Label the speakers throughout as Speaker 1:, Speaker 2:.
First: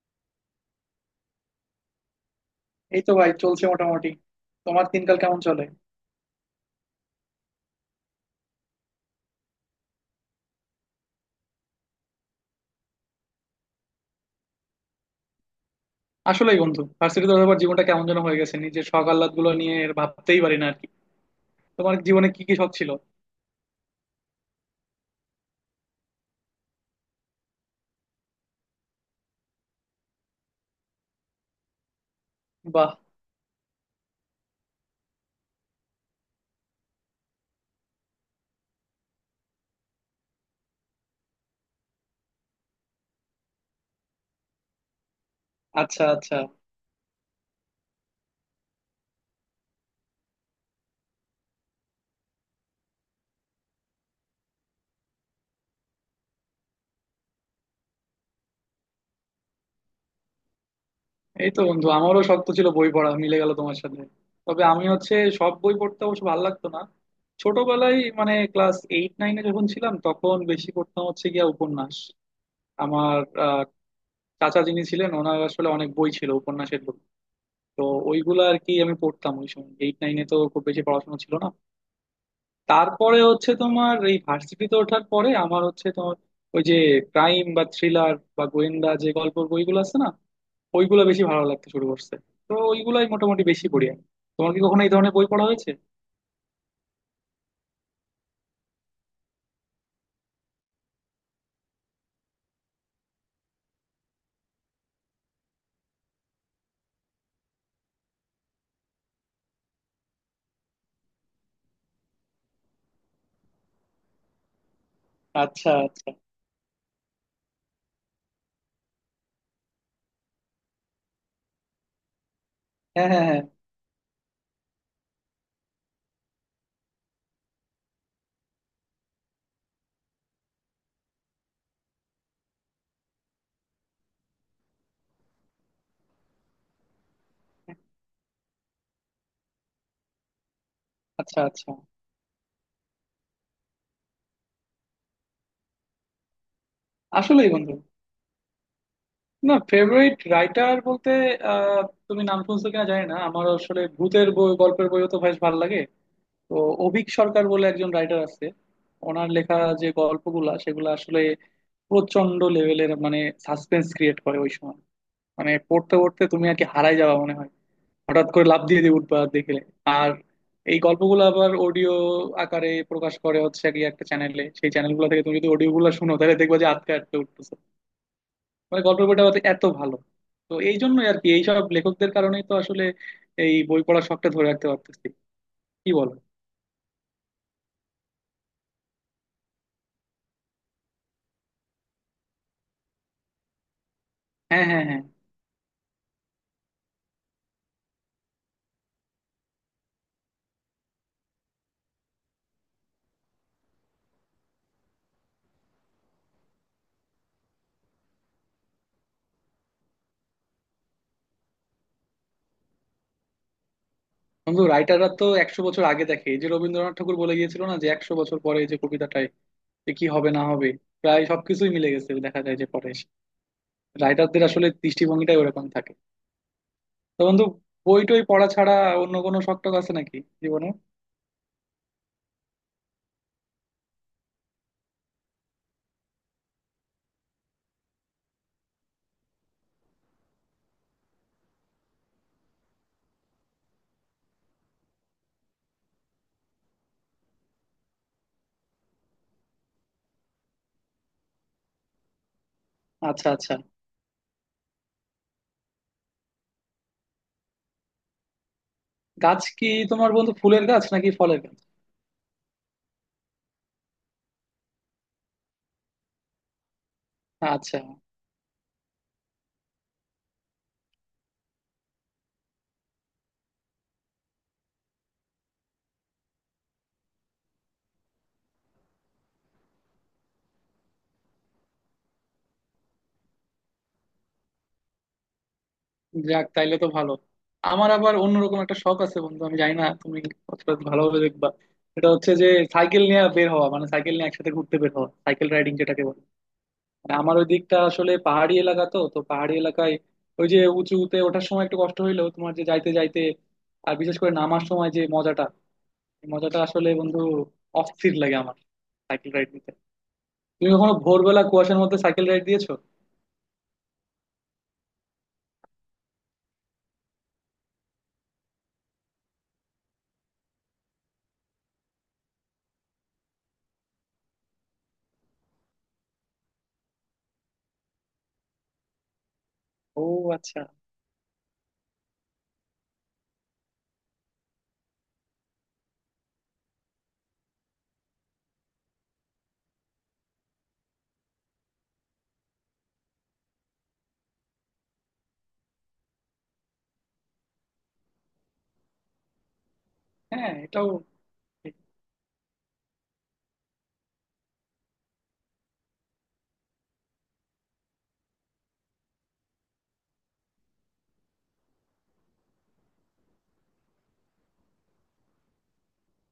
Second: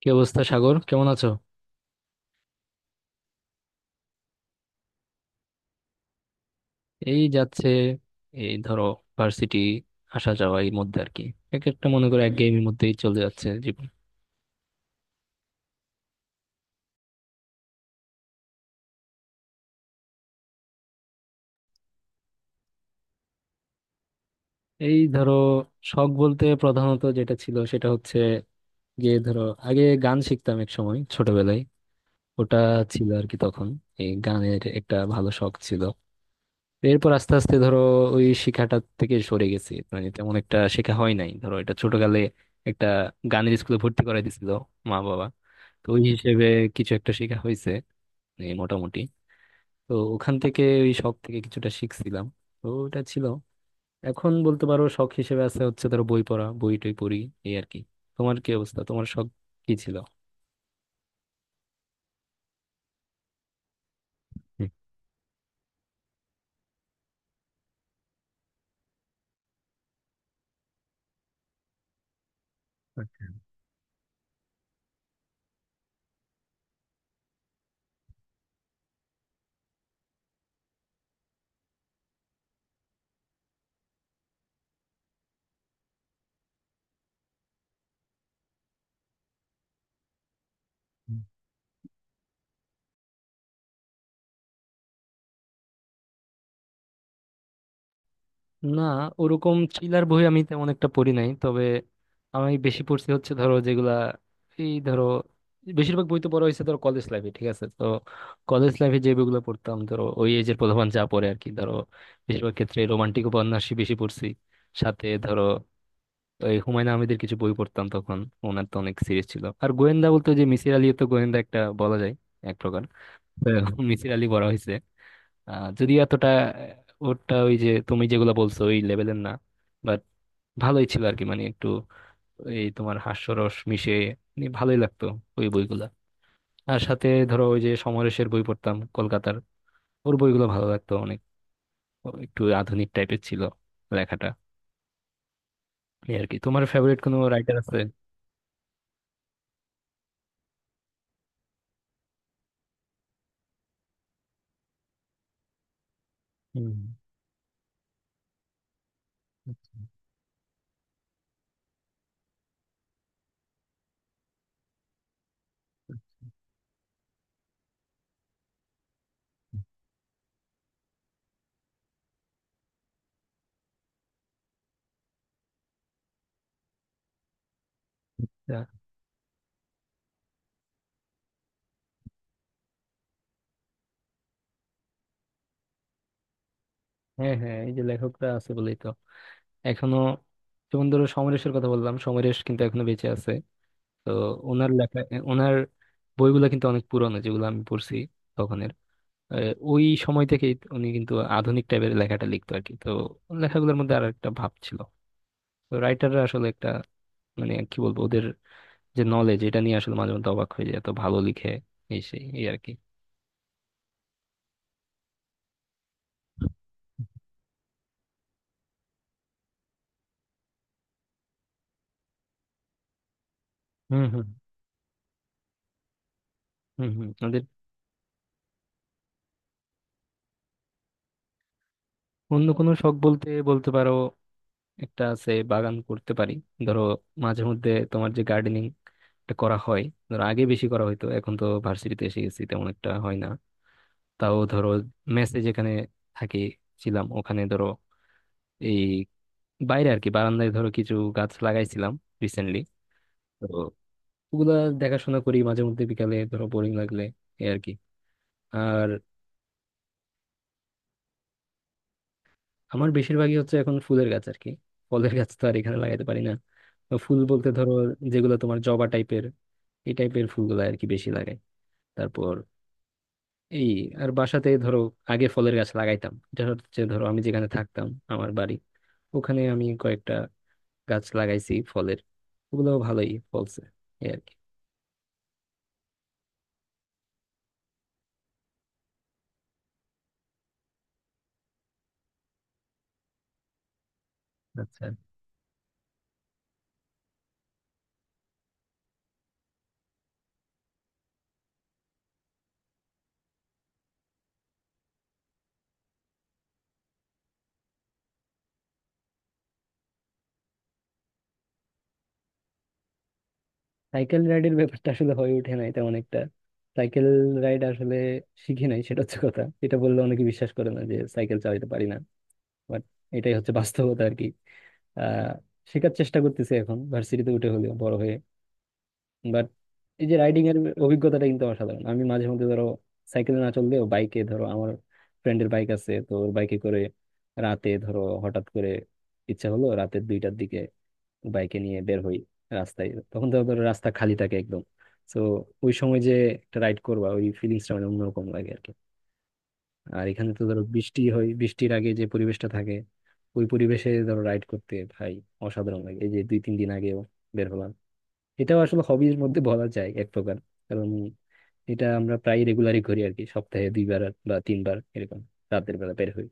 Speaker 1: কি অবস্থা সাগর? কেমন আছো?
Speaker 2: এই তো ভাই, চলছে মোটামুটি। তোমার দিনকাল কেমন চলে?
Speaker 1: এই যাচ্ছে, এই ধরো ভার্সিটি আসা যাওয়া এর মধ্যে আর কি। এক একটা মনে করো এক গেমের মধ্যেই চলে যাচ্ছে জীবন।
Speaker 2: আসলেই বন্ধু, ভার্সিটি তো আবার জীবনটা কেমন যেন হয়ে গেছে, নিজের শখ আহ্লাদ গুলো নিয়ে আর ভাবতেই পারি না আর কি। তোমার জীবনে কি কি শখ ছিল?
Speaker 1: এই ধরো শখ বলতে প্রধানত যেটা ছিল সেটা হচ্ছে গিয়ে ধরো, আগে গান শিখতাম এক সময় ছোটবেলায়, ওটা
Speaker 2: বাহ।
Speaker 1: ছিল আর কি তখন। এই গানের একটা ভালো শখ ছিল। এরপর আস্তে আস্তে ধরো ওই শিখাটা থেকে সরে গেছি, মানে তেমন একটা শেখা হয় নাই, ধরো এটা ছোটকালে একটা গানের স্কুলে ভর্তি করাই দিছিল মা বাবা। তো ওই
Speaker 2: আচ্ছা আচ্ছা।
Speaker 1: হিসেবে কিছু একটা শেখা হয়েছে, এই মোটামুটি। তো ওখান থেকে ওই শখ থেকে কিছুটা শিখছিলাম, তো ওটা ছিল। এখন বলতে পারো শখ হিসেবে আছে হচ্ছে ধরো বই পড়া, বই টই পড়ি এই আর কি। তোমার কি অবস্থা? তোমার শখ কি ছিল?
Speaker 2: এই তো বন্ধু, আমারও শখ তো ছিল বই পড়া, মিলে গেল তোমার সাথে। তবে
Speaker 1: হুম।
Speaker 2: আমি হচ্ছে সব বই পড়তে অবশ্য ভালো লাগতো না। ছোটবেলায় মানে ক্লাস এইট নাইনে যখন ছিলাম তখন বেশি পড়তাম হচ্ছে গিয়া উপন্যাস। আমার আহ, চাচা যিনি ছিলেন ওনার আসলে অনেক বই ছিল উপন্যাসের বই। তো ওইগুলো আর কি আমি পড়তাম ওই সময়, এইট নাইনে তো খুব বেশি পড়াশোনা ছিল না। তারপরে হচ্ছে তোমার এই ভার্সিটিতে ওঠার পরে আমার হচ্ছে তোমার ওই যে ক্রাইম বা থ্রিলার বা গোয়েন্দা যে গল্পের বইগুলো আছে না, ওইগুলো বেশি ভালো লাগতে শুরু করছে। তো ওইগুলাই মোটামুটি বেশি পড়ি আমি। তোমার কি কখনো এই ধরনের বই পড়া হয়েছে?
Speaker 1: না, ওরকম থ্রিলার বই আমি তেমন একটা পড়ি নাই, তবে আমি বেশি পড়ছি হচ্ছে ধরো যেগুলা, এই ধরো বেশিরভাগ বই তো পড়া হয়েছে ধরো কলেজ লাইফে, ঠিক আছে? তো কলেজ লাইফে যে বইগুলো পড়তাম ধরো ওই এজের পোলাপান যা পড়ে আর কি, ধরো বেশিরভাগ ক্ষেত্রে রোমান্টিক উপন্যাসই বেশি পড়ছি। সাথে ধরো
Speaker 2: আচ্ছা আচ্ছা।
Speaker 1: এই হুমায়ুন আহমেদের কিছু বই পড়তাম তখন। ওনার তো অনেক সিরিজ ছিল, আর গোয়েন্দা বলতে ওই যে মিসির আলী, তো গোয়েন্দা একটা বলা যায় এক প্রকার।
Speaker 2: হ্যাঁ হ্যাঁ হ্যাঁ।
Speaker 1: তো মিসির আলী পড়া হয়েছে। যদিও এতটা ওরটা ওই যে তুমি যেগুলো বলছো ওই লেভেলের না, বাট ভালোই ছিল আর কি, মানে একটু এই তোমার হাস্যরস মিশে, মানে ভালোই লাগতো ওই বইগুলা। আর সাথে ধরো ওই যে সমরেশের বই পড়তাম কলকাতার, ওর বইগুলো ভালো লাগতো অনেক।
Speaker 2: আচ্ছা আচ্ছা।
Speaker 1: ও একটু আধুনিক টাইপের ছিল লেখাটা। এই আর কি, তোমার ফেভারিট কোনো
Speaker 2: আসলেই
Speaker 1: রাইটার
Speaker 2: বন্ধু,
Speaker 1: আছে?
Speaker 2: না ফেভারিট রাইটার বলতে আহ তুমি নাম শুনছো কিনা জানি না, আমার আসলে ভূতের বই গল্পের বইও তো বেশ ভালো লাগে। তো
Speaker 1: হুম,
Speaker 2: অভীক সরকার বলে একজন রাইটার আছে, ওনার লেখা
Speaker 1: আচ্ছা,
Speaker 2: যে গল্পগুলা সেগুলো আসলে প্রচন্ড লেভেলের মানে সাসপেন্স ক্রিয়েট করে ওই সময়। মানে পড়তে পড়তে তুমি আর কি হারাই যাবা মনে হয়, হঠাৎ করে লাফ দিয়ে দিয়ে উঠবা দেখলে। আর এই গল্পগুলো আবার অডিও আকারে প্রকাশ করে হচ্ছে কি একটা চ্যানেলে। সেই চ্যানেলগুলো থেকে তুমি যদি অডিও গুলো শুনো তাহলে দেখবা যে আটকে আটকে উঠতেছে।
Speaker 1: আচ্ছা।
Speaker 2: মানে গল্পের বইটা হয়তো এত ভালো। তো এই জন্যই আর কি এইসব লেখকদের কারণেই তো আসলে এই বই পড়ার শখটা ধরে রাখতে পারতেছি, কি বলো?
Speaker 1: হ্যাঁ হ্যাঁ, এই যে লেখকরা আছে বলেই তো এখনো। যেমন ধরো সমরেশের কথা বললাম, সমরেশ কিন্তু এখনো বেঁচে আছে। তো
Speaker 2: হ্যাঁ
Speaker 1: ওনার
Speaker 2: হ্যাঁ
Speaker 1: লেখা,
Speaker 2: হ্যাঁ।
Speaker 1: ওনার বইগুলো কিন্তু অনেক পুরনো যেগুলো আমি পড়ছি তখনের। ওই সময় থেকেই উনি কিন্তু আধুনিক টাইপের লেখাটা লিখতো আর কি। তো ওর লেখাগুলোর মধ্যে আর একটা ভাব ছিল। তো রাইটাররা আসলে একটা, মানে কি বলবো, ওদের যে নলেজ এটা নিয়ে আসলে মাঝে মধ্যে অবাক হয়ে যায়, এত ভালো লিখে, এই সেই এই আর কি।
Speaker 2: বন্ধু রাইটাররা তো 100 বছর আগে দেখে, এই যে রবীন্দ্রনাথ ঠাকুর বলে গিয়েছিল না যে 100 বছর পরে এই যে কবিতাটাই, যে কি হবে না হবে, প্রায় সবকিছুই মিলে গেছে দেখা যায় যে পরে এসে।
Speaker 1: হুম হুম,
Speaker 2: রাইটারদের আসলে দৃষ্টিভঙ্গিটাই ওরকম থাকে।
Speaker 1: হুম হুম
Speaker 2: তো
Speaker 1: ওদের।
Speaker 2: বন্ধু, বই টই পড়া ছাড়া অন্য কোনো শখ টখ আছে নাকি জীবনে?
Speaker 1: অন্য কোনো শখ বলতে বলতে পারো একটা আছে, বাগান করতে পারি ধরো মাঝে মধ্যে, তোমার যে গার্ডেনিং করা হয় ধরো, আগে বেশি করা হইতো, এখন তো ভার্সিটিতে এসে গেছি তেমন একটা হয় না। তাও ধরো মেসে যেখানে থাকি, ছিলাম ওখানে, ধরো এই বাইরে আর কি বারান্দায় ধরো কিছু গাছ লাগাইছিলাম রিসেন্টলি।
Speaker 2: আচ্ছা
Speaker 1: তো
Speaker 2: আচ্ছা।
Speaker 1: ওগুলা দেখাশোনা করি মাঝে মধ্যে বিকালে, ধরো বোরিং লাগলে, এই আর কি।
Speaker 2: গাছ কি তোমার বন্ধু, ফুলের গাছ নাকি ফলের গাছ?
Speaker 1: আমার বেশিরভাগই হচ্ছে এখন ফুলের গাছ আর কি, ফলের গাছ তো আর এখানে লাগাইতে পারি না। তো ফুল বলতে ধরো
Speaker 2: আচ্ছা।
Speaker 1: যেগুলো তোমার জবা টাইপের, এই টাইপের ফুলগুলো আর কি বেশি লাগাই। তারপর এই, আর বাসাতে ধরো আগে ফলের গাছ লাগাইতাম, এটা হচ্ছে ধরো আমি যেখানে থাকতাম, আমার বাড়ি, ওখানে আমি কয়েকটা গাছ লাগাইছি ফলের, ওগুলো ভালোই ফলছে এই আর কি।
Speaker 2: যাক তাইলে তো ভালো। আমার আবার অন্যরকম একটা শখ আছে বন্ধু, আমি জানি না তুমি কতটা ভালোভাবে দেখবা। এটা হচ্ছে যে সাইকেল নিয়ে বের হওয়া, মানে সাইকেল নিয়ে একসাথে ঘুরতে
Speaker 1: আচ্ছা।
Speaker 2: বের হওয়া, সাইকেল রাইডিং যেটাকে বলে। মানে আমার ওই দিকটা আসলে পাহাড়ি এলাকা, তো তো পাহাড়ি এলাকায় ওই যে উঁচুতে ওঠার সময় একটু কষ্ট হইলেও তোমার যে যাইতে যাইতে, আর বিশেষ করে নামার সময় যে মজাটা, এই মজাটা আসলে বন্ধু অস্থির লাগে আমার সাইকেল রাইড নিতে। তুমি কখনো ভোরবেলা কুয়াশার মধ্যে সাইকেল রাইড দিয়েছো?
Speaker 1: সাইকেল রাইডের ব্যাপারটা আসলে হয়ে ওঠে নাই তেমন একটা। সাইকেল রাইড আসলে শিখি নাই, সেটা হচ্ছে কথা। এটা বললে অনেকে বিশ্বাস করে না যে সাইকেল চালাতে পারি না, বাট এটাই হচ্ছে বাস্তবতা আর কি। আহ শেখার চেষ্টা করতেছি এখন ভার্সিটিতে উঠে হলেও, বড় হয়ে। বাট
Speaker 2: ও
Speaker 1: এই যে রাইডিং এর
Speaker 2: আচ্ছা।
Speaker 1: অভিজ্ঞতাটা কিন্তু অসাধারণ। আমি মাঝে মধ্যে ধরো সাইকেলে না চললেও বাইকে ধরো, আমার ফ্রেন্ডের বাইক আছে তো ওর বাইকে করে রাতে ধরো হঠাৎ করে ইচ্ছা হলো রাতের দুইটার দিকে বাইকে নিয়ে বের হই। রাস্তায় তখন তো ধরো রাস্তা খালি থাকে একদম। তো ওই সময় যে একটা রাইড করবা, ওই ফিলিংসটা মানে অন্যরকম লাগে আর কি। আর এখানে তো
Speaker 2: হ্যাঁ
Speaker 1: ধরো
Speaker 2: এটাও
Speaker 1: বৃষ্টি হয়, বৃষ্টির
Speaker 2: ঠিক।
Speaker 1: আগে যে পরিবেশটা থাকে ওই পরিবেশে ধরো রাইড করতে ভাই অসাধারণ লাগে। এই যে দুই তিন দিন আগেও বের হলাম। এটাও আসলে হবির মধ্যে বলা যায় এক প্রকার, কারণ এটা আমরা প্রায় রেগুলারই করি আর কি, সপ্তাহে দুইবার বা তিনবার এরকম রাতের বেলা বের হই,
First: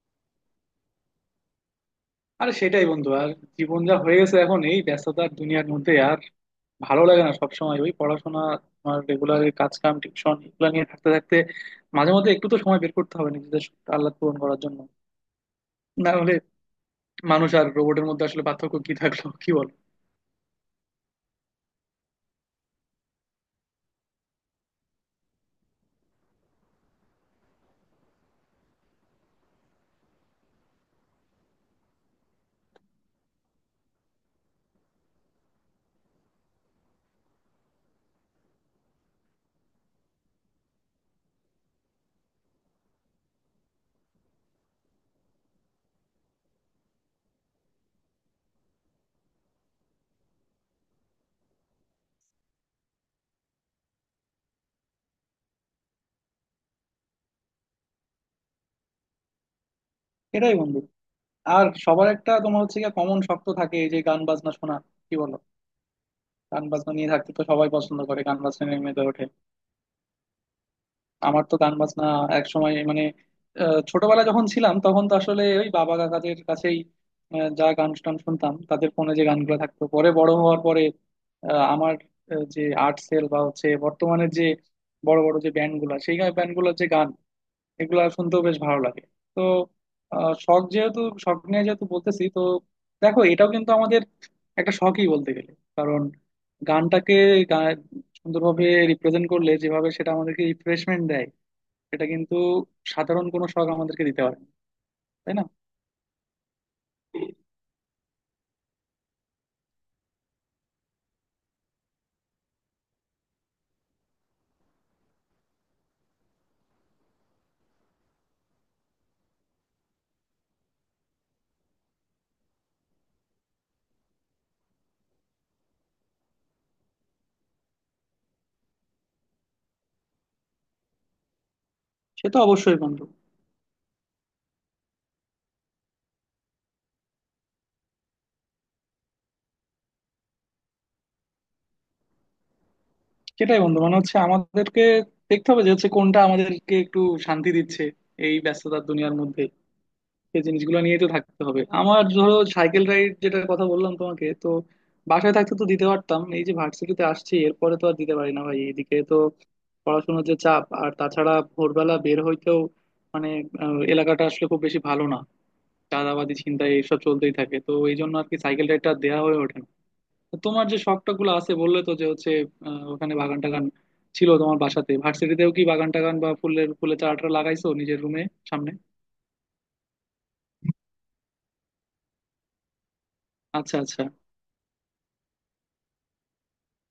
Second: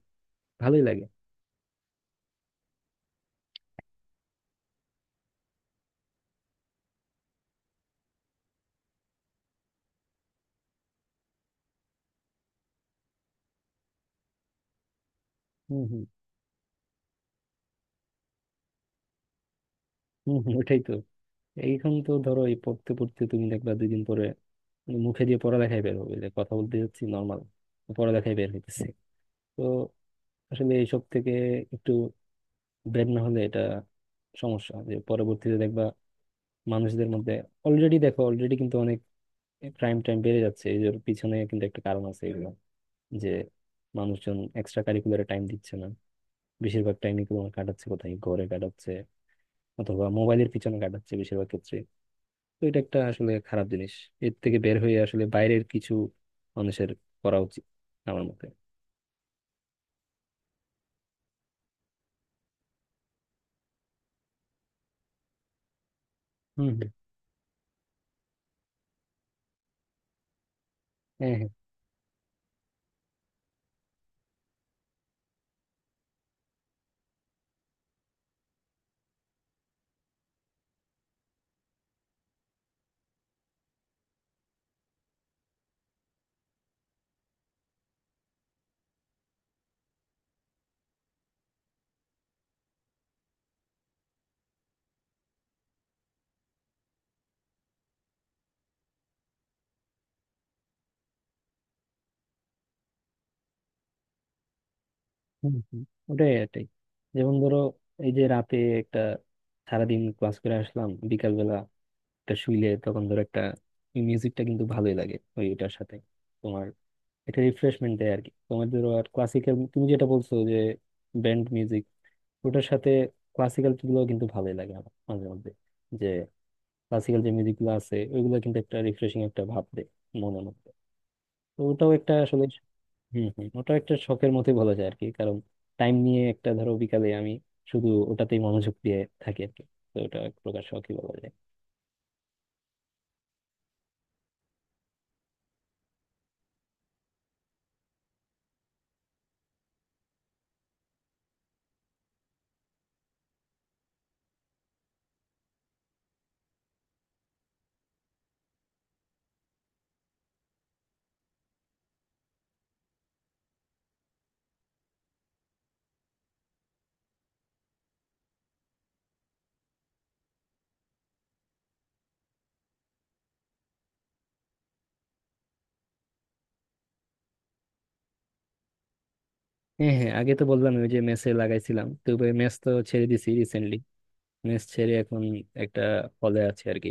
Speaker 1: ভালোই লাগে।
Speaker 2: আরে সেটাই বন্ধু, আর জীবন যা হয়ে গেছে এখন, এই ব্যস্ততার দুনিয়ার মধ্যে আর ভালো লাগে না সবসময় ওই পড়াশোনা, তোমার রেগুলার কাজ কাম টিউশন এগুলো নিয়ে থাকতে থাকতে মাঝে মধ্যে একটু তো সময় বের করতে হবে নিজেদের আল্লাহ পূরণ করার জন্য।
Speaker 1: হম হম,
Speaker 2: না, মানুষ আর রোবটের মধ্যে আসলে পার্থক্য কি থাকলো, কি বল?
Speaker 1: হম হম, ওটাই তো। এইখান তো ধরো এই পড়তে পড়তে তুমি দেখবা দুই দিন পরে মুখে দিয়ে পড়ালেখায় বের হবে, যে কথা বলতে যাচ্ছি নর্মাল পড়ালেখায় বের হইতেছে। তো আসলে এইসব থেকে একটু ব্রেড না হলে এটা সমস্যা যে পরবর্তীতে দেখবা মানুষদের মধ্যে। অলরেডি দেখো, অলরেডি কিন্তু অনেক ক্রাইম টাইম বেড়ে যাচ্ছে, এই এর পিছনে কিন্তু একটা কারণ আছে এগুলো, যে মানুষজন এক্সট্রা কারিকুলারে টাইম দিচ্ছে না। বেশিরভাগ টাইমই তোমার কাটাচ্ছে কোথায়, ঘরে কাটাচ্ছে অথবা মোবাইলের পিছনে কাটাচ্ছে বেশিরভাগ ক্ষেত্রে। তো এটা একটা আসলে খারাপ জিনিস, এর থেকে বের হয়ে আসলে বাইরের কিছু মানুষের করা উচিত, আমার মতে।
Speaker 2: এটাই বন্ধু। আর সবার একটা তোমার হচ্ছে গিয়ে কমন শখ তো থাকে এই যে গান বাজনা শোনা, কি বলো? গান
Speaker 1: হম হম।
Speaker 2: বাজনা নিয়ে থাকতে তো সবাই পছন্দ করে, গান বাজনা নিয়ে মেতে ওঠে।
Speaker 1: হ্যাঁ
Speaker 2: আমার
Speaker 1: হ্যাঁ।
Speaker 2: তো গান বাজনা এক সময় মানে ছোটবেলায় যখন ছিলাম তখন তো আসলে ওই বাবা কাকাদের কাছেই যা গান টান শুনতাম তাদের ফোনে যে গানগুলো থাকতো, পরে বড় হওয়ার পরে আমার যে আর্ট সেল বা হচ্ছে বর্তমানের যে বড় বড় যে ব্যান্ড গুলা, সেই ব্যান্ড গুলোর যে গান এগুলা শুনতেও বেশ ভালো লাগে। তো শখ যেহেতু, শখ নিয়ে যেহেতু বলতেছি, তো দেখো এটাও কিন্তু আমাদের একটা শখই বলতে গেলে। কারণ গানটাকে গা- সুন্দরভাবে রিপ্রেজেন্ট করলে যেভাবে সেটা আমাদেরকে রিফ্রেশমেন্ট দেয়, সেটা কিন্তু সাধারণ কোনো শখ আমাদেরকে দিতে পারে না, তাই না?
Speaker 1: হুম, হুম, ওটাই এটাই। যেমন ধরো এই যে রাতে একটা, সারাদিন ক্লাস করে আসলাম বিকাল বেলা, একটা শুইলে তখন ধরো একটা মিউজিকটা কিন্তু ভালোই লাগে, ওই এটার সাথে তোমার, এটা রিফ্রেশমেন্ট দেয় আর কি তোমার। ধরো আর ক্লাসিক্যাল, তুমি যেটা বলছো যে ব্যান্ড মিউজিক, ওটার সাথে ক্লাসিক্যাল গুলো কিন্তু ভালোই লাগে আমার মাঝে মধ্যে। যে ক্লাসিক্যাল যে মিউজিক গুলো আছে ওইগুলো কিন্তু একটা রিফ্রেশিং একটা ভাব দেয় মনের মধ্যে। তো ওটাও একটা
Speaker 2: সে তো
Speaker 1: আসলে,
Speaker 2: অবশ্যই বন্ধু।
Speaker 1: হম হম, ওটা একটা শখের মতোই বলা যায় আর কি, কারণ টাইম নিয়ে একটা ধরো বিকালে আমি শুধু ওটাতেই মনোযোগ দিয়ে থাকি আর কি। তো ওটা এক প্রকার শখই বলা যায়।
Speaker 2: সেটাই বন্ধু, মানে হচ্ছে আমাদেরকে দেখতে হবে যে হচ্ছে কোনটা আমাদেরকে একটু শান্তি দিচ্ছে এই ব্যস্ততার দুনিয়ার মধ্যে। এই জিনিসগুলো নিয়ে তো থাকতে হবে। আমার ধরো সাইকেল রাইড যেটার কথা বললাম তোমাকে, তো বাসায় থাকতে তো দিতে পারতাম, এই যে ভার্সিটিতে আসছি এরপরে তো আর দিতে পারি না ভাই, এদিকে তো পড়াশোনার যে চাপ আর তাছাড়া ভোরবেলা বের হইতেও মানে এলাকাটা আসলে খুব বেশি ভালো না, চাঁদাবাজি ছিনতাই এসব চলতেই থাকে। তো এই জন্য আর কি সাইকেল রাইডটা দেওয়া হয়ে ওঠে না। তো তোমার যে শখটা গুলো আছে বললে তো, যে হচ্ছে ওখানে বাগান টাগান ছিল তোমার বাসাতে, ভার্সিটিতেও কি বাগান টাগান বা ফুলের ফুলের চারা টারা লাগাইছো নিজের রুমে সামনে?
Speaker 1: হ্যাঁ হ্যাঁ, আগে তো বললাম ওই যে মেসে লাগাইছিলাম তো, মেস তো ছেড়ে দিছি
Speaker 2: আচ্ছা
Speaker 1: রিসেন্টলি।
Speaker 2: আচ্ছা।
Speaker 1: মেস ছেড়ে এখন একটা হলে আছে আর কি।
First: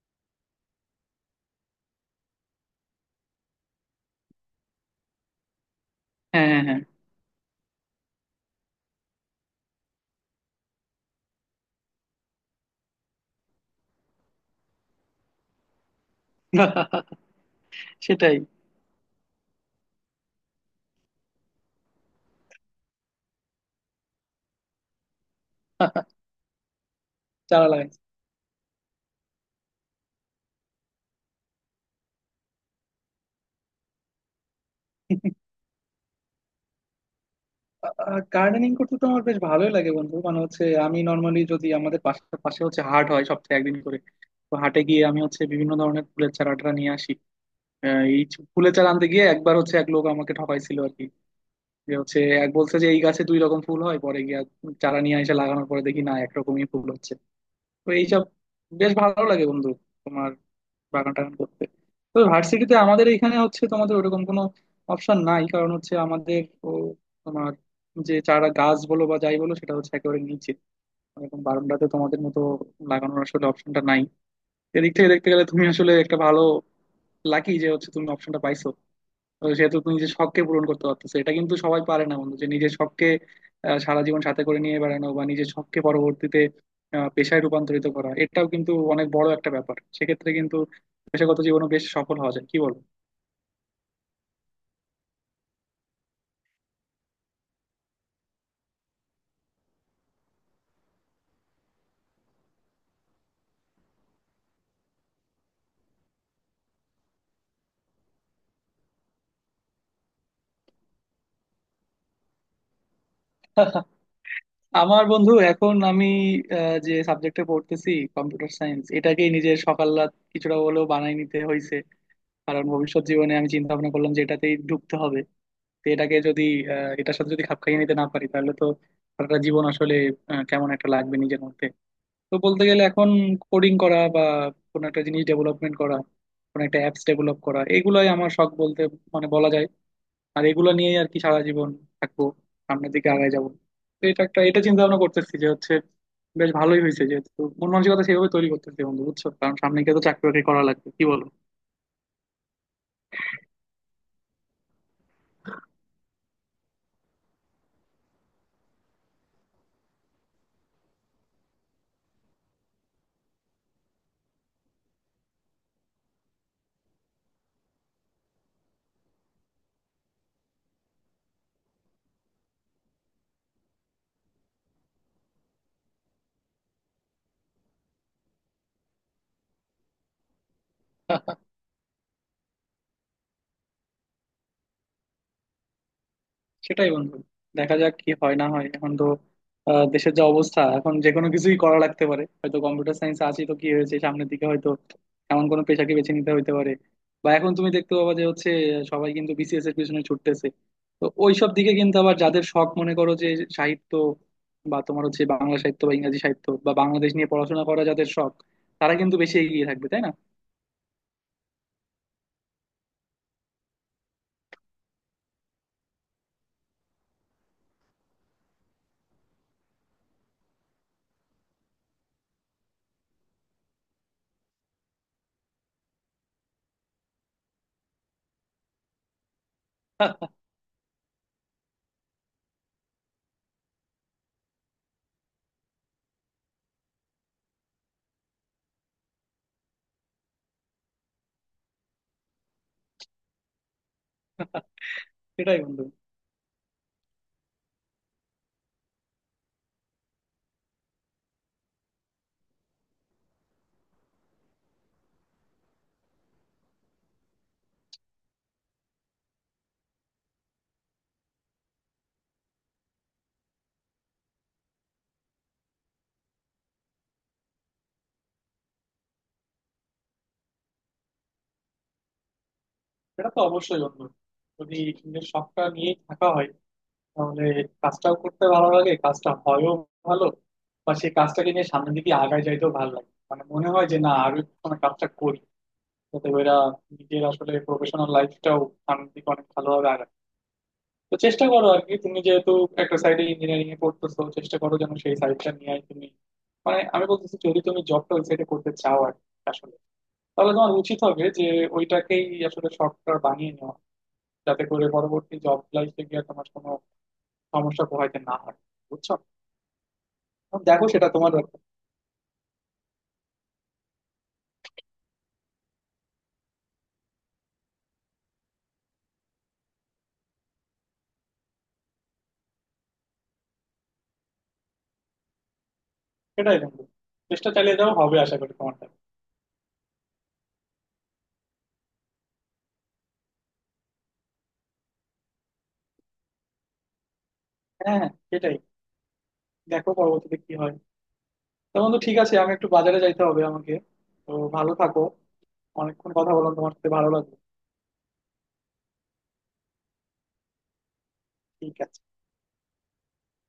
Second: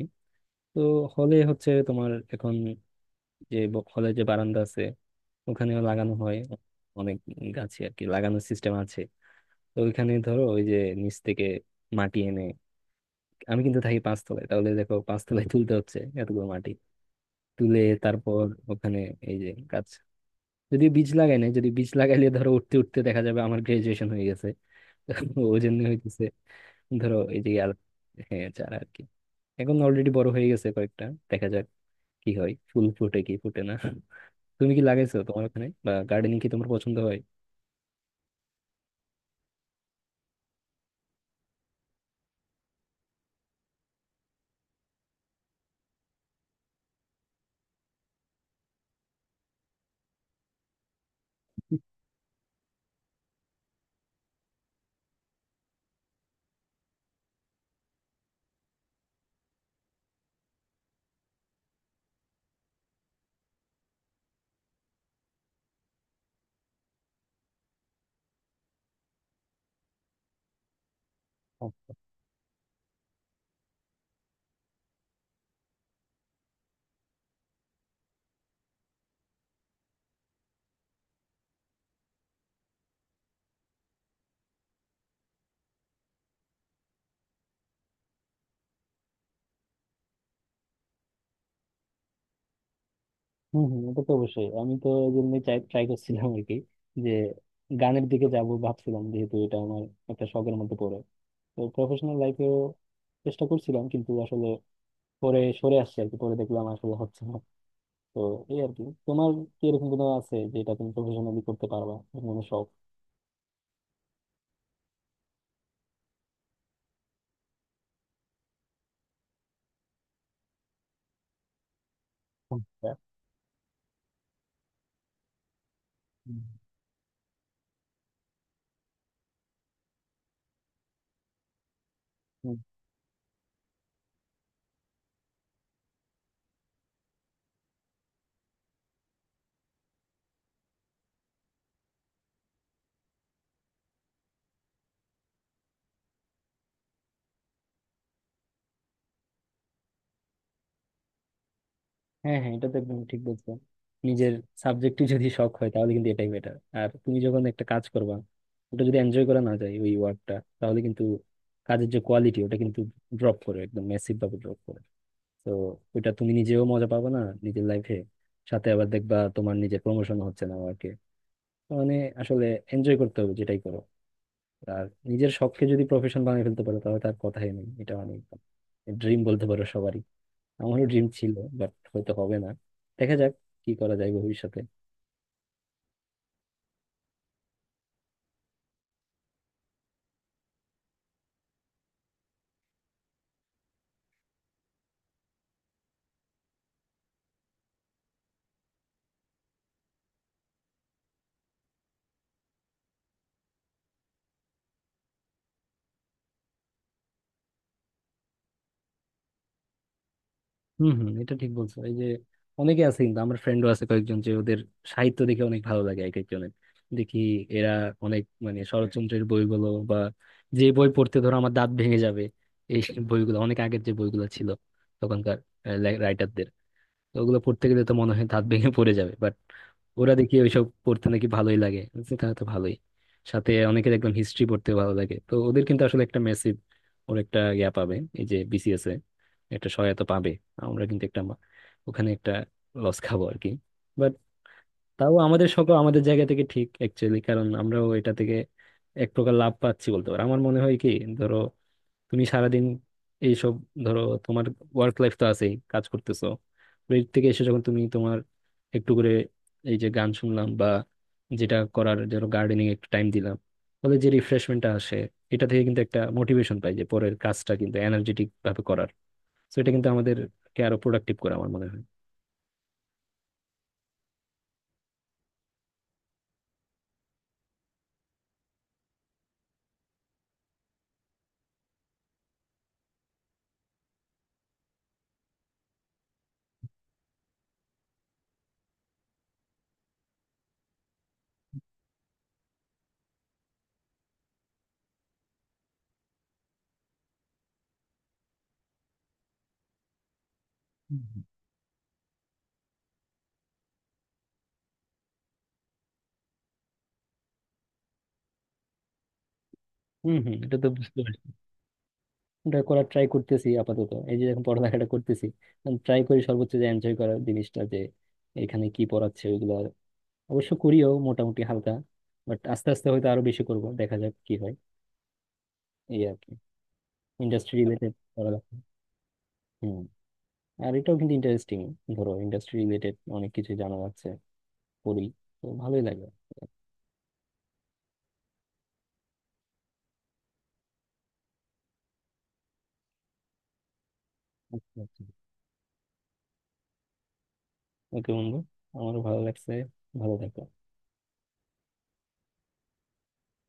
Speaker 1: তো হলে হচ্ছে তোমার এখন, যে হলে যে বারান্দা আছে ওখানেও লাগানো হয়
Speaker 2: হ্যাঁ হ্যাঁ হ্যাঁ।
Speaker 1: অনেক গাছে আর কি, লাগানোর সিস্টেম আছে। তো ওইখানে ধরো ওই যে নিচ থেকে মাটি এনে, আমি কিন্তু থাকি পাঁচতলায়, তাহলে দেখো পাঁচতলায় তুলতে হচ্ছে এতগুলো মাটি তুলে
Speaker 2: সেটাই।
Speaker 1: তারপর ওখানে এই যে গাছ, যদি বীজ লাগাই না, যদি বীজ লাগাইলে ধরো উঠতে উঠতে দেখা যাবে আমার গ্রাজুয়েশন হয়ে গেছে ওই জন্য হইতেছে ধরো এই যে
Speaker 2: চারা
Speaker 1: আর
Speaker 2: লাগাইছি।
Speaker 1: হ্যাঁ চারা আর কি, এখন অলরেডি বড় হয়ে গেছে কয়েকটা। দেখা যাক কি হয়, ফুল ফুটে কি ফুটে না। তুমি কি লাগাইছো তোমার ওখানে? বা গার্ডেনিং কি তোমার পছন্দ হয়?
Speaker 2: গার্ডেনিং করতে তো আমার বেশ ভালোই লাগে বন্ধু, মানে হচ্ছে আমি নর্মালি যদি আমাদের পাশে পাশে হচ্ছে হাট হয় সপ্তাহে একদিন করে। তো হাটে গিয়ে আমি হচ্ছে বিভিন্ন ধরনের ফুলের চারা টারা নিয়ে আসি। এই ফুলের চারা আনতে গিয়ে একবার হচ্ছে এক লোক আমাকে ঠকাইছিল আর কি, যে হচ্ছে এক বলছে যে এই গাছে দুই রকম ফুল হয়, পরে গিয়ে চারা নিয়ে এসে লাগানোর পরে দেখি না একরকমই ফুল হচ্ছে। তো এইসব বেশ ভালো লাগে বন্ধু, তোমার বাগান টাগান করতে। তো ভার্সিটিতে আমাদের এখানে হচ্ছে তোমাদের ওরকম কোনো অপশন নাই, কারণ হচ্ছে আমাদের ও তোমার যে চারা গাছ বলো বা যাই বলো সেটা হচ্ছে একেবারে নিচে, এরকম বারান্দাতে তোমাদের মতো লাগানোর আসলে অপশনটা নাই। এদিক থেকে দেখতে গেলে তুমি আসলে একটা ভালো লাকি যে হচ্ছে তুমি অপশনটা পাইছো। তো সেহেতু তুমি নিজের শখকে পূরণ করতে পারতেছো, এটা কিন্তু সবাই পারে না বন্ধু, যে নিজের শখকে সারা জীবন সাথে করে নিয়ে বেড়ানো বা নিজের শখকে পরবর্তীতে পেশায় রূপান্তরিত করা, এটাও কিন্তু অনেক বড় একটা ব্যাপার। সেক্ষেত্রে কিন্তু পেশাগত জীবনও বেশ সফল হওয়া যায়, কি বল?
Speaker 1: হম হম, ওটা তো অবশ্যই, আমি তো এই জন্যই চাই, ট্রাই করছিলাম আর কি, যে গানের দিকে যাব ভাবছিলাম যেহেতু এটা আমার একটা শখের মধ্যে পড়ে। তো প্রফেশনাল লাইফেও চেষ্টা করছিলাম, কিন্তু আসলে পরে সরে আসছে আর কি, পরে দেখলাম আসলে হচ্ছে না। তো এই আর কি, তোমার কি এরকম কোনো আছে যেটা তুমি প্রফেশনালি করতে পারবা, এরকম কোনো শখ?
Speaker 2: আমার বন্ধু এখন আমি যে সাবজেক্টে পড়তেছি কম্পিউটার সায়েন্স, এটাকেই নিজের সকাল রাত কিছুটা হলেও বানাই নিতে হয়েছে, কারণ
Speaker 1: আচ্ছা।
Speaker 2: ভবিষ্যৎ জীবনে আমি চিন্তা ভাবনা করলাম যে এটাতেই ঢুকতে হবে। তো এটাকে
Speaker 1: হুম,
Speaker 2: যদি এটার সাথে যদি খাপ খাইয়ে নিতে না পারি তাহলে তো সারাটা জীবন আসলে কেমন একটা লাগবে নিজের মধ্যে। তো
Speaker 1: হুম।
Speaker 2: বলতে গেলে এখন কোডিং করা বা কোনো একটা জিনিস ডেভেলপমেন্ট করা, কোনো একটা অ্যাপস ডেভেলপ করা, এগুলাই আমার শখ বলতে মানে বলা যায়। আর এগুলো নিয়েই আর কি সারা জীবন থাকবো, সামনের দিকে আগায় যাবো। তো এটা একটা, এটা চিন্তা ভাবনা করতেছি যে হচ্ছে বেশ ভালোই হয়েছে, যেহেতু মন মানসিকতা সেভাবে তৈরি করতেছি বন্ধু, বুঝছো? কারণ সামনে গিয়ে তো চাকরি বাকরি করা লাগবে, কি বলো?
Speaker 1: হ্যাঁ হ্যাঁ, এটা তো একদম ঠিক বলছো। নিজের সাবজেক্টই যদি শখ হয় তাহলে কিন্তু এটাই বেটার। আর তুমি যখন একটা কাজ করবা, ওটা যদি এনজয় করা না যায় ওই ওয়ার্কটা, তাহলে কিন্তু কাজের যে কোয়ালিটি, ওটা কিন্তু ড্রপ করে, একদম ম্যাসিভ ভাবে ড্রপ করে। তো ওটা তুমি নিজেও মজা পাবে না নিজের লাইফে, সাথে আবার দেখবা তোমার নিজের প্রমোশন হচ্ছে না ওয়ার্কে। মানে আসলে এনজয় করতে হবে যেটাই করো। আর নিজের শখকে যদি প্রফেশন বানিয়ে ফেলতে পারো, তাহলে তার কথাই নেই, এটা অনেক ড্রিম বলতে পারো সবারই। আমারও ড্রিম ছিল, বাট হয়তো হবে না, দেখা যাক কি করা যায় ভবিষ্যতে।
Speaker 2: সেটাই বন্ধু, দেখা যাক কি হয় না হয়। এখন তো দেশের যা অবস্থা এখন যে কোনো কিছুই করা লাগতে পারে, হয়তো কম্পিউটার সায়েন্স আছি তো কি হয়েছে, সামনের দিকে হয়তো এমন কোনো পেশাকে বেছে নিতে হইতে পারে। বা এখন তুমি দেখতে পাবা যে হচ্ছে সবাই কিন্তু বিসিএস এর পিছনে ছুটতেছে। তো ওইসব দিকে কিন্তু আবার যাদের শখ মনে করো যে সাহিত্য, বা তোমার হচ্ছে বাংলা সাহিত্য বা ইংরেজি সাহিত্য বা বাংলাদেশ নিয়ে পড়াশোনা করা যাদের শখ, তারা কিন্তু বেশি এগিয়ে থাকবে, তাই না?
Speaker 1: হম হম, এটা ঠিক বলছো। এই যে অনেকে আছে, কিন্তু আমার ফ্রেন্ডও আছে কয়েকজন, যে ওদের সাহিত্য দেখে অনেক ভালো লাগে এক একজনের। দেখি এরা অনেক মানে শরৎচন্দ্রের বইগুলো বা যে বই পড়তে ধরো আমার দাঁত ভেঙে যাবে, এই বইগুলো অনেক আগের, যে বইগুলো ছিল তখনকার রাইটারদের। তো ওগুলো পড়তে গেলে তো মনে হয় দাঁত ভেঙে পড়ে যাবে, বাট ওরা দেখি ওইসব পড়তে নাকি ভালোই লাগে। আমি বলছি, তাহলে তো ভালোই। সাথে অনেকে দেখলাম হিস্ট্রি পড়তে ভালো লাগে, তো ওদের কিন্তু আসলে একটা মেসিভ, ওর একটা ইয়া পাবে এই যে বিসিএস এ, একটা সহায়তা পাবে। আমরা কিন্তু একটা ওখানে একটা লস খাবো আর কি, বাট তাও আমাদের
Speaker 2: সেটাই
Speaker 1: সকল
Speaker 2: বন্ধু।
Speaker 1: আমাদের জায়গা থেকে ঠিক অ্যাকচুয়ালি, কারণ আমরাও এটা থেকে এক প্রকার লাভ পাচ্ছি বলতে পারো। আমার মনে হয় কি, ধরো তুমি সারাদিন এইসব, ধরো তোমার ওয়ার্ক লাইফ তো আছেই, কাজ করতেছো, ব্রেক থেকে এসে যখন তুমি তোমার একটু করে এই যে গান শুনলাম বা যেটা করার ধরো গার্ডেনিং একটু টাইম দিলাম, ফলে যে রিফ্রেশমেন্টটা আসে, এটা থেকে কিন্তু একটা মোটিভেশন পাই যে পরের কাজটা কিন্তু এনার্জেটিক ভাবে করার। তো এটা কিন্তু আমাদেরকে আরো প্রোডাক্টিভ করে, আমার মনে হয়।
Speaker 2: সেটা তো অবশ্যই বন্ধু, যদি নিজের শখটা নিয়ে থাকা হয় তাহলে কাজটাও করতে ভালো লাগে, কাজটা হয়ও ভালো, বা সেই কাজটাকে নিয়ে সামনের দিকে আগায় যাইতেও ভালো লাগে, মানে মনে হয় যে না, আরো একটু সময় কাজটা করি, যাতে করে নিজের আসলে প্রফেশনাল লাইফটাও সামনের দিকে অনেক ভালোভাবে আগায়। তো চেষ্টা করো আর কি, তুমি যেহেতু একটা সাইডে ইঞ্জিনিয়ারিং এ পড়তেছো, চেষ্টা করো যেন সেই সাইডটা নিয়ে তুমি মানে আমি বলতেছি যদি তুমি জবটা ওই সাইডে করতে চাও আর কি আসলে, তাহলে তোমার উচিত হবে যে ওইটাকেই আসলে শর্টকাট বানিয়ে নেওয়া, যাতে করে পরবর্তী জব লাইফে গিয়ে তোমার কোনো সমস্যা পোহাইতে না হয়, বুঝছো?
Speaker 1: হম হম, এটা
Speaker 2: এখন
Speaker 1: তো
Speaker 2: দেখো
Speaker 1: বুঝতে
Speaker 2: সেটা
Speaker 1: পারছি।
Speaker 2: তোমার ব্যাপার।
Speaker 1: এটা করার ট্রাই করতেছি আপাতত, এই যে এখন পড়ালেখাটা করতেছি, ট্রাই করি সর্বোচ্চ যে এনজয় করার জিনিসটা, যে এখানে কি পড়াচ্ছে ওইগুলো অবশ্য করিও মোটামুটি হালকা, বাট আস্তে আস্তে হয়তো আরো বেশি করব, দেখা যাক কি হয় এই আর কি।
Speaker 2: সেটাই বন্ধু, চেষ্টা
Speaker 1: ইন্ডাস্ট্রি
Speaker 2: চালিয়ে যাও,
Speaker 1: রিলেটেড
Speaker 2: হবে আশা
Speaker 1: পড়ালেখা।
Speaker 2: করি তোমারটা।
Speaker 1: হুম। আর এটাও কিন্তু ইন্টারেস্টিং, ধরো ইন্ডাস্ট্রি রিলেটেড অনেক কিছু জানা যাচ্ছে পড়ি, তো ভালোই লাগে।
Speaker 2: হ্যাঁ হ্যাঁ সেটাই। দেখো পরবর্তীতে কি হয়। তো বন্ধু ঠিক আছে, আমি একটু বাজারে যাইতে হবে আমাকে। তো ভালো
Speaker 1: আচ্ছা
Speaker 2: থাকো,
Speaker 1: আচ্ছা।
Speaker 2: অনেকক্ষণ কথা বললাম তোমার সাথে ভালো লাগলো।
Speaker 1: ওকে বন্ধু, আমারও ভালো লাগছে। ভালো থাকো।
Speaker 2: ঠিক আছে।